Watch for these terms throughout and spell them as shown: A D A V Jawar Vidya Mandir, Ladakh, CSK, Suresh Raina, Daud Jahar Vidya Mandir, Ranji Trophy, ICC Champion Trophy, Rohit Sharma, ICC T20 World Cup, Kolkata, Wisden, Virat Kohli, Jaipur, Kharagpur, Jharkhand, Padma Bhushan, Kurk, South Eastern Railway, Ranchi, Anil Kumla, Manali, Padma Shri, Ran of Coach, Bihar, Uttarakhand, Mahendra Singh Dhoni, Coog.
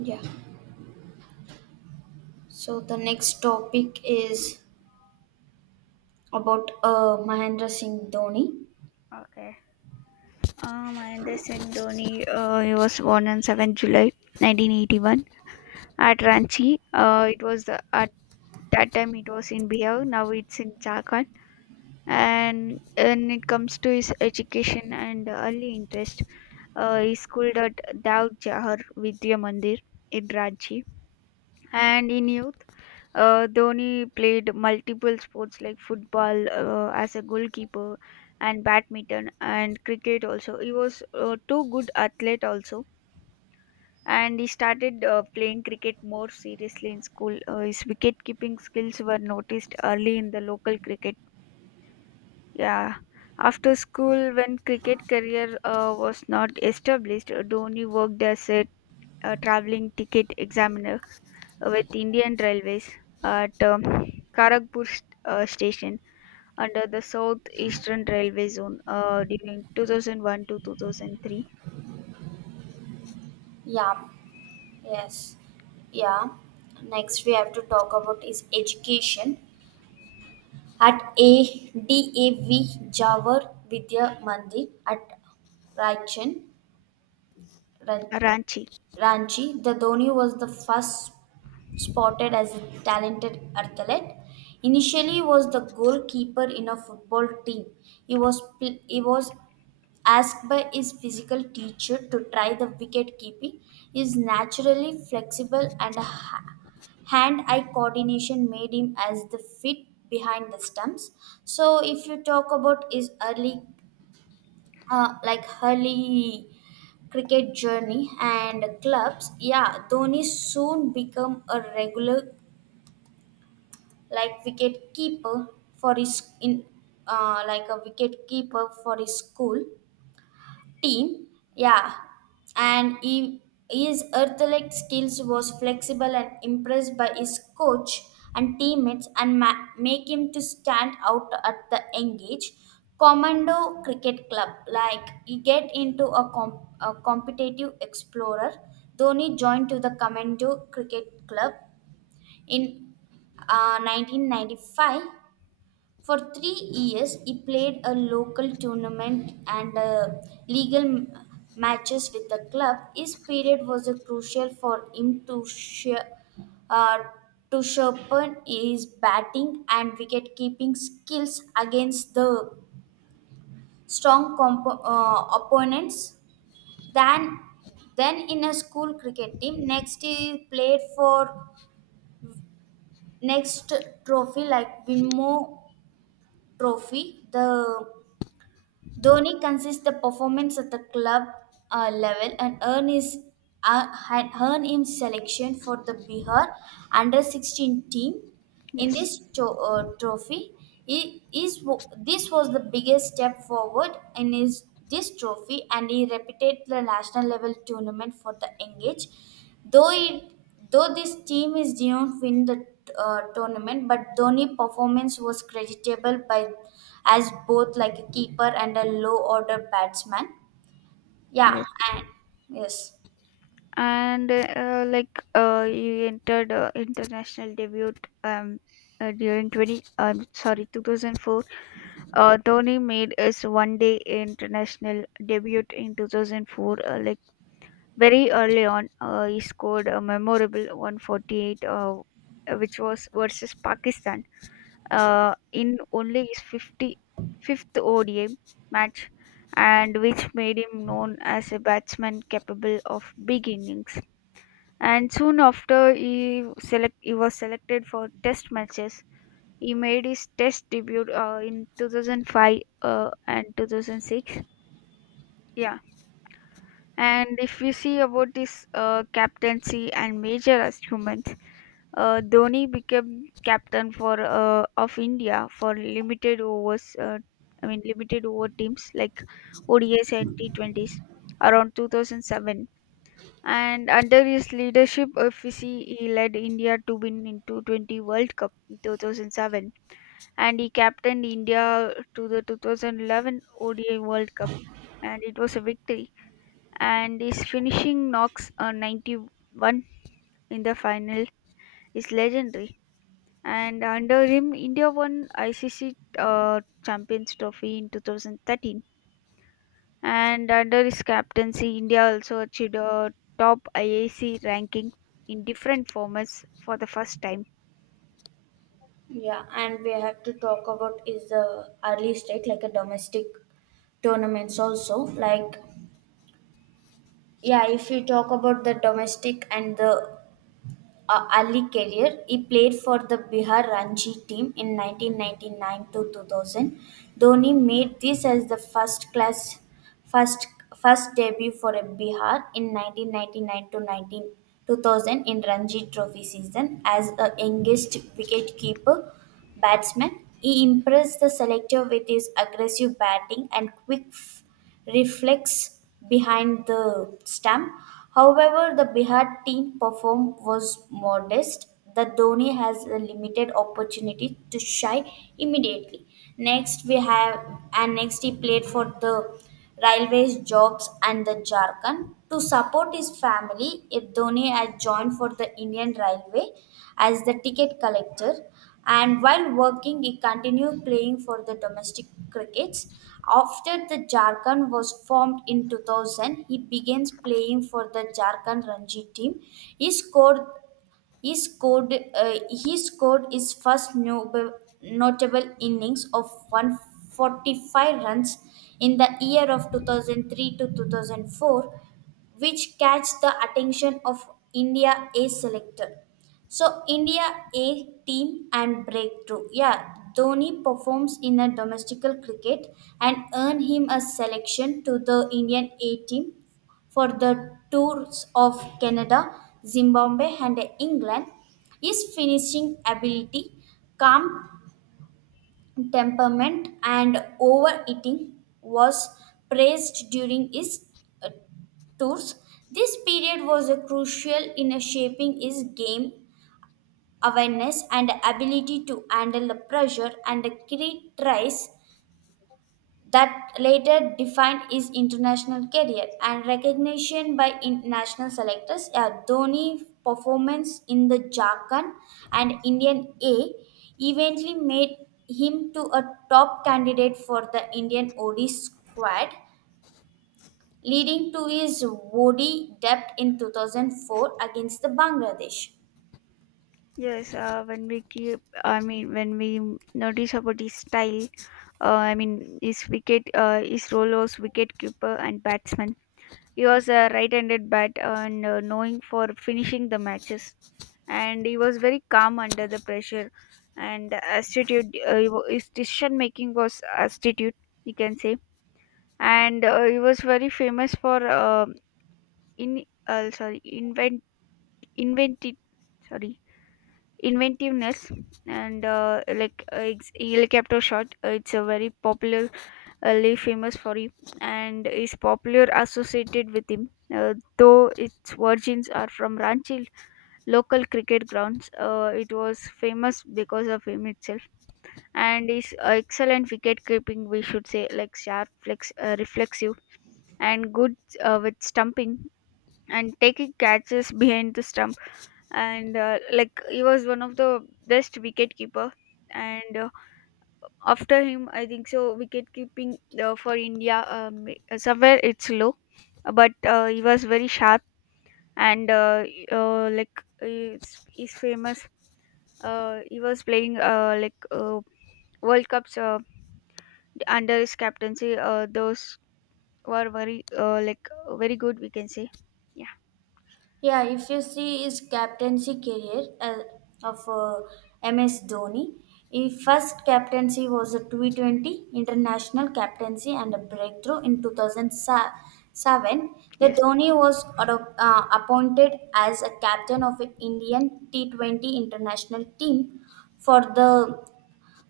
Yeah. So the next topic is about Mahendra Singh Dhoni. Okay. Mahendra Singh Dhoni, he was born on 7th July 1981 at Ranchi. At that time it was in Bihar, now it's in Jharkhand. And when it comes to his education and early interest, he schooled at Daud Jahar Vidya Mandir in Ranchi. And in youth, Dhoni played multiple sports like football, as a goalkeeper, and badminton and cricket also. He was, too good athlete also, and he started, playing cricket more seriously in school. His wicket keeping skills were noticed early in the local cricket. Yeah. After school, when cricket career was not established, Dhoni worked as a traveling ticket examiner with Indian Railways at Kharagpur station under the South Eastern Railway zone, during 2001 to 2003. Yeah. Yes. Yeah. Next we have to talk about is education at ADAV Jawar Vidya Mandir at Raichan, Ran- Ranchi. Ranchi. The Dhoni was the first spotted as a talented athlete. Initially, was the goalkeeper in a football team. He was asked by his physical teacher to try the wicket keeping, his naturally flexible and hand eye coordination made him as the fit behind the stumps. So, if you talk about his early, like early cricket journey and clubs, yeah, Dhoni soon became a regular like wicket keeper for his in like a wicket keeper for his school team, yeah, and he, his earthlight skills was flexible and impressed by his coach and teammates and make him to stand out at the engage commando cricket club like he get into a competitive explorer. Dhoni joined to the commando cricket club in 1995. For 3 years, he played a local tournament and legal matches with the club. His period was crucial for him uh, to sharpen his batting and wicket keeping skills against the strong opponents. Then, then in a school cricket team. Next, he played for next trophy like Winmo Trophy. The Dhoni consists the performance at the club level and had earned him selection for the Bihar under 16 team. In Yes. this trophy, he, is, this was the biggest step forward in his this trophy and he repeated the national level tournament for the engage. Though it though this team is didn't win the tournament, but Dhoni's performance was creditable by as both like a keeper and a low order batsman. Yeah, Yes. and yes, And you entered international debut um, during 20 um, sorry 2004, Dhoni made his one day international debut in 2004, very early on, he scored a memorable 148, which was versus Pakistan, in only his 55th ODI match, and which made him known as a batsman capable of big innings. And soon after, he was selected for Test matches. He made his Test debut in 2005 and 2006. Yeah. And if we see about this captaincy and major achievements, Dhoni became captain, for of India for limited overs. I mean, limited over teams like ODIs and T20s around 2007. And under his leadership, if we see, he led India to win in 220 World Cup in 2007, and he captained India to the 2011 ODI World Cup, and it was a victory, and his finishing knocks on 91 in the final is legendary. And under him, India won ICC, Champions Trophy in 2013. And under his captaincy, India also achieved a top IAC ranking in different formats for the first time. yeah, and we have to talk about is the early state like a domestic tournaments also like, yeah, if you talk about the domestic and the Ali career, he played for the Bihar Ranji team in 1999 to 2000. Dhoni made this as the first class first first debut for a Bihar in 1999 to 19 2000 in Ranji Trophy season as the youngest wicketkeeper batsman. He impressed the selector with his aggressive batting and quick reflex behind the stump. However, the Bihar team perform was modest. The Dhoni has a limited opportunity to shine immediately. Next, we have and next he played for the railways jobs and the Jharkhand. To support his family, Dhoni had joined for the Indian Railway as the ticket collector and while working he continued playing for the domestic crickets. After the Jharkhand was formed in 2000, he began playing for the Jharkhand Ranji team. He scored he scored his first notable innings of 145 runs in the year of 2003 to 2004, which catch the attention of India A selector. So India A team and breakthrough. Yeah, Dhoni performs in a domestic cricket and earn him a selection to the Indian A team for the tours of Canada, Zimbabwe, and England. His finishing ability, calm temperament, and overeating was praised during his uh, tours. This period was a crucial in a shaping his game awareness and ability to handle the pressure and the criticize that later defined his international career and recognition by national selectors. A Dhoni performance in the Jharkhand and Indian A eventually made him to a top candidate for the Indian OD squad, leading to his OD debut in 2004 against the Bangladesh. Yes, I mean, when we notice about his style, I mean, his role was wicket keeper and batsman. He was a right-handed bat and, knowing for finishing the matches. And he was very calm under the pressure and astute. His decision making was astute, you can say. And he was very famous for in sorry invent invented sorry inventiveness, and it's helicopter shot. It's a very popular Ali famous for him and is popular associated with him. Though its origins are from Ranchi local cricket grounds, it was famous because of him itself, and his excellent wicket keeping, we should say, like sharp, reflexive, and good with stumping and taking catches behind the stump, and he was one of the best wicket keeper, and after him I think so wicket keeping for India, somewhere it's low, but he was very sharp, and he's famous, he was playing, world cups under his captaincy, those were very, very good, we can say. Yeah. Yeah, if you see his captaincy career of MS Dhoni, his first captaincy was a T20 international captaincy and a breakthrough in 2007. The Yes. Dhoni was appointed as a captain of an Indian T20 international team for the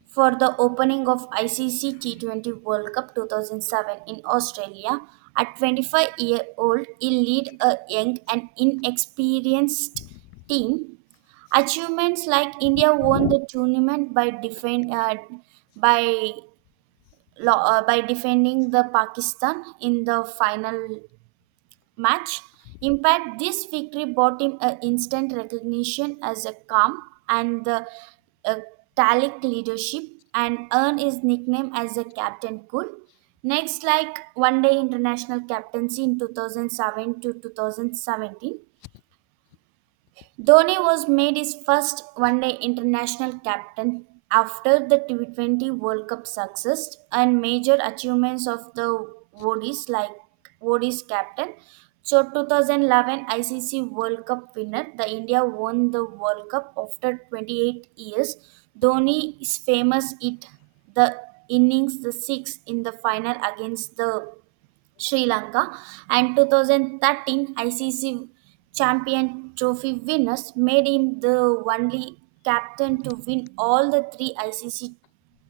for the opening of ICC T20 World Cup 2007 in Australia. At 25-year-old, he lead a young and inexperienced team. Achievements like India won the tournament by by defending the Pakistan in the final match. Impact this victory brought him a instant recognition as a calm and the uh, Talic leadership and earned his nickname as a Captain Cool. Next, like one day international captaincy in 2007 to 2017, Dhoni was made his first one-day international captain after the T20 World Cup success and major achievements of the ODIs like ODIs captain. So 2011 ICC World Cup winner, the India won the World Cup after 28 years. Dhoni is famous it the innings the six in the final against the Sri Lanka and 2013 ICC Champion Trophy winners made him the only captain to win all the three ICC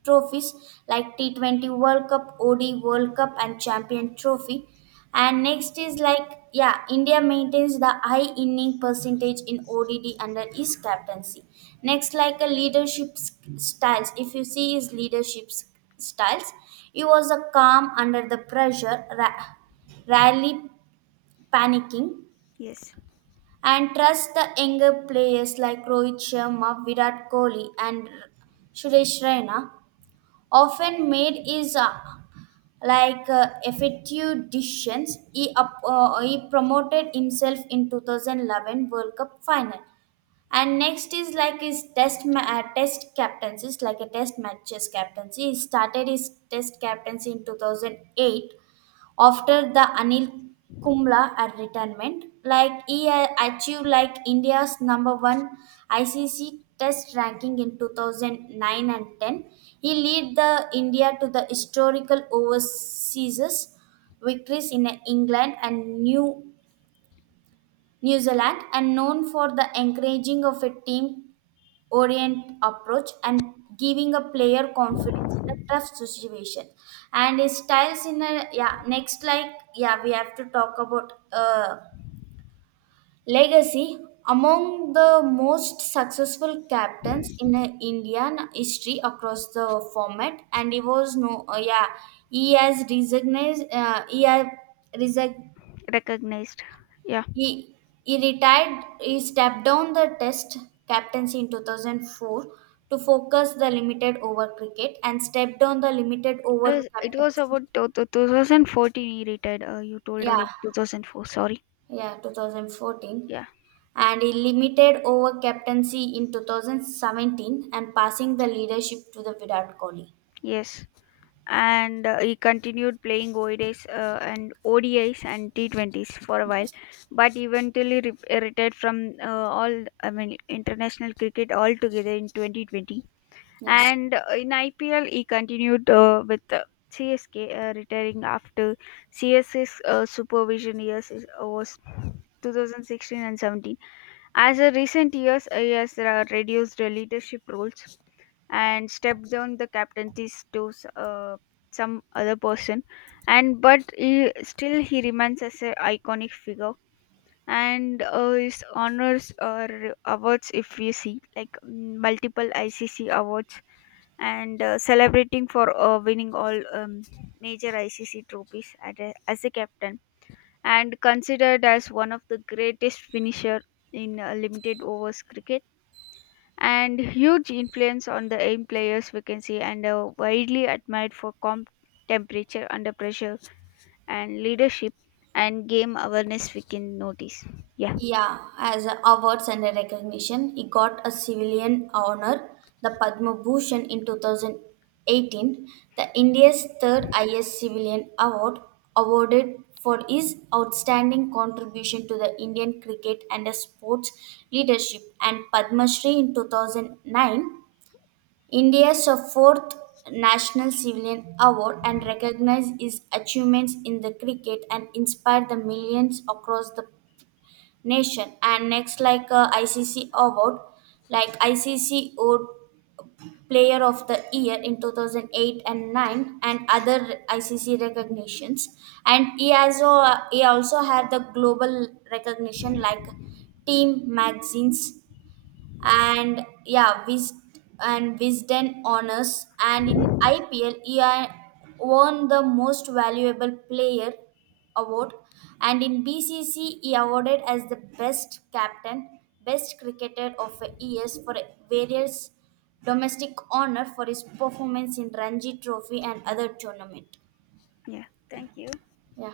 trophies like T20 World Cup, OD World Cup, and Champion Trophy. And next is like, yeah, India maintains the high inning percentage in ODD under his captaincy. Next, like a leadership styles, if you see his leadership styles, he was a calm under the pressure, rarely panicking, Yes. and trust the younger players like Rohit Sharma, Virat Kohli, and Suresh Raina often made is like effective decisions. He promoted himself in 2011 World Cup final. And next is like his test captaincies, like a test matches captaincy. He started his test captaincy in 2008 after the Anil Kumla at retirement. Like he achieved like India's number one ICC Test ranking in 2009 and 10. He led the India to the historical overseas victories in England and New Zealand, and known for the encouraging of a team orient approach and giving a player confidence in a tough situation and his styles in a, yeah, next like, yeah, we have to talk about legacy among the most successful captains in Indian history across the format and he was no, yeah, he has recognized. He has, Recognized. Yeah. he he retired. He stepped down the Test captaincy in 2004 to focus the limited over cricket and stepped down the limited over Yes, it was captaincy. about 2014 he retired, you told Yeah, about 2004, sorry. yeah, 2014. Yeah. And he limited over captaincy in 2017 and passing the leadership to the Virat Kohli. Yes. And he continued playing ODIs and T20s for a while, Yes. but eventually retired from, all I mean, international cricket altogether in 2020. Yes. And in IPL, he continued with CSK, retiring after CS's supervision years was 2016 and 17. As of recent years, he has reduced the leadership roles and stepped down the captaincy to some other person, and but he, still he remains as an iconic figure. And his honors or awards, if you see, like, multiple ICC awards, and celebrating for winning all, major ICC trophies as a captain, and considered as one of the greatest finisher in limited overs cricket, and huge influence on the aim players we can see, and are widely admired for comp temperature under pressure, and leadership, and game awareness, we can notice. Yeah. Yeah, as awards and recognition, he got a civilian honor, the Padma Bhushan in 2018, the India's third highest civilian award awarded for his outstanding contribution to the Indian cricket and the sports leadership and Padma Shri in 2009, India's fourth National Civilian Award and recognized his achievements in the cricket and inspired the millions across the nation and next like ICC award like ICC award player of the year in 2008 and 9 and other ICC recognitions and he also had the global recognition like team magazines and, yeah, Wis- and Wisden honors. And in IPL, he won the Most Valuable Player award, and in BCC, he awarded as the Best Captain, Best Cricketer of the years for various domestic honor for his performance in Ranji Trophy and other tournament. Yeah. Thank you. Yeah.